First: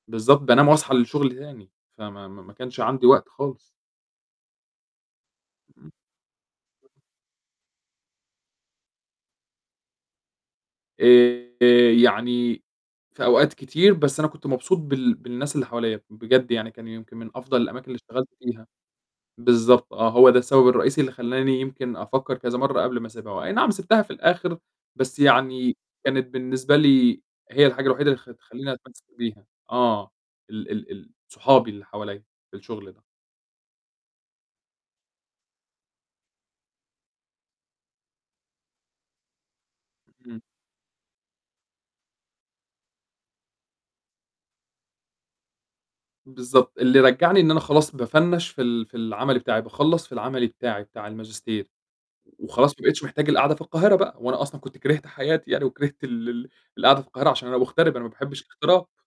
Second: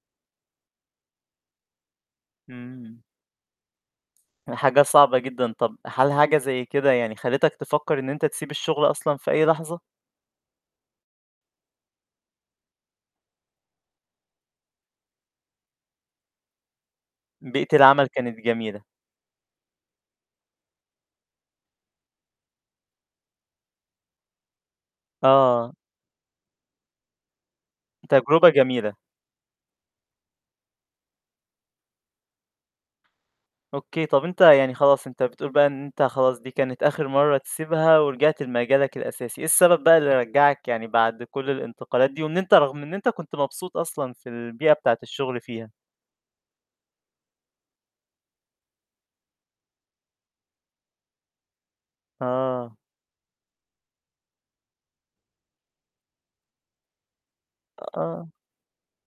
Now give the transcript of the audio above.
بالضبط، بانام واصحى للشغل تاني، فما ما ما كانش إمم. عندي وقت خالص. حاجة صعبة جدًا، طَب امم. هل حاجة زَي كده يعني خلّتك تفكّر إن أنت تسيب الشغل أصلًا في أي لحظة؟ آآ يعني في أوقات كتير، بس أنا كنت مبسوط بال بالناس اللي حواليّا، بجد يعني كان يمكن من أفضل بيئة الأماكن اللي العمل اشتغلت كانت فيها، جميلة. بالضبط آه، هو ده السبب الرئيسي اللي خلّاني يمكن أفكّر كذا مَرّة قبل ما أسيبها، هو أي نعم سيبتها في الآخر، بس آه. يعني كانت بالنسبة لي هي الحاجة الوحيدة اللي خ تجربة تخلّيني جميلة. أتمسّك بيها، آه، ال ال ال صحابي اللي حواليّا، في الشغل ده. أوكي، طَب أنت يعني خلاص، أنت بتقول بقى إن أنت خلاص دي كانت آخر مرّة تسيبها، ورجعت لمجالك الأساسي، إيه السبب بقى اللي إمم. رجّعك يعني بَعد كلّ الانتقالات دي؟ وإن أنت رغم إن أنت كنت مبسوط أصلًا في البيئة بتاعة الشغل فيها؟ بالضبط، اللي رجّعني إن أنا خلاص بافنّش في ال في العملي بتاعي، باخلّص في العملي بتاعي بتاع الماجستير، وخلاص آه. ما بقيتش محتاج القعدة في القاهرة بقى، وأنا أصلًا كنت كرهت حياتي يعني، وكرهت ال ال القعدة في القاهرة، عشان أنا مُغترب، أنا ما آه. باحبش الاغتراب.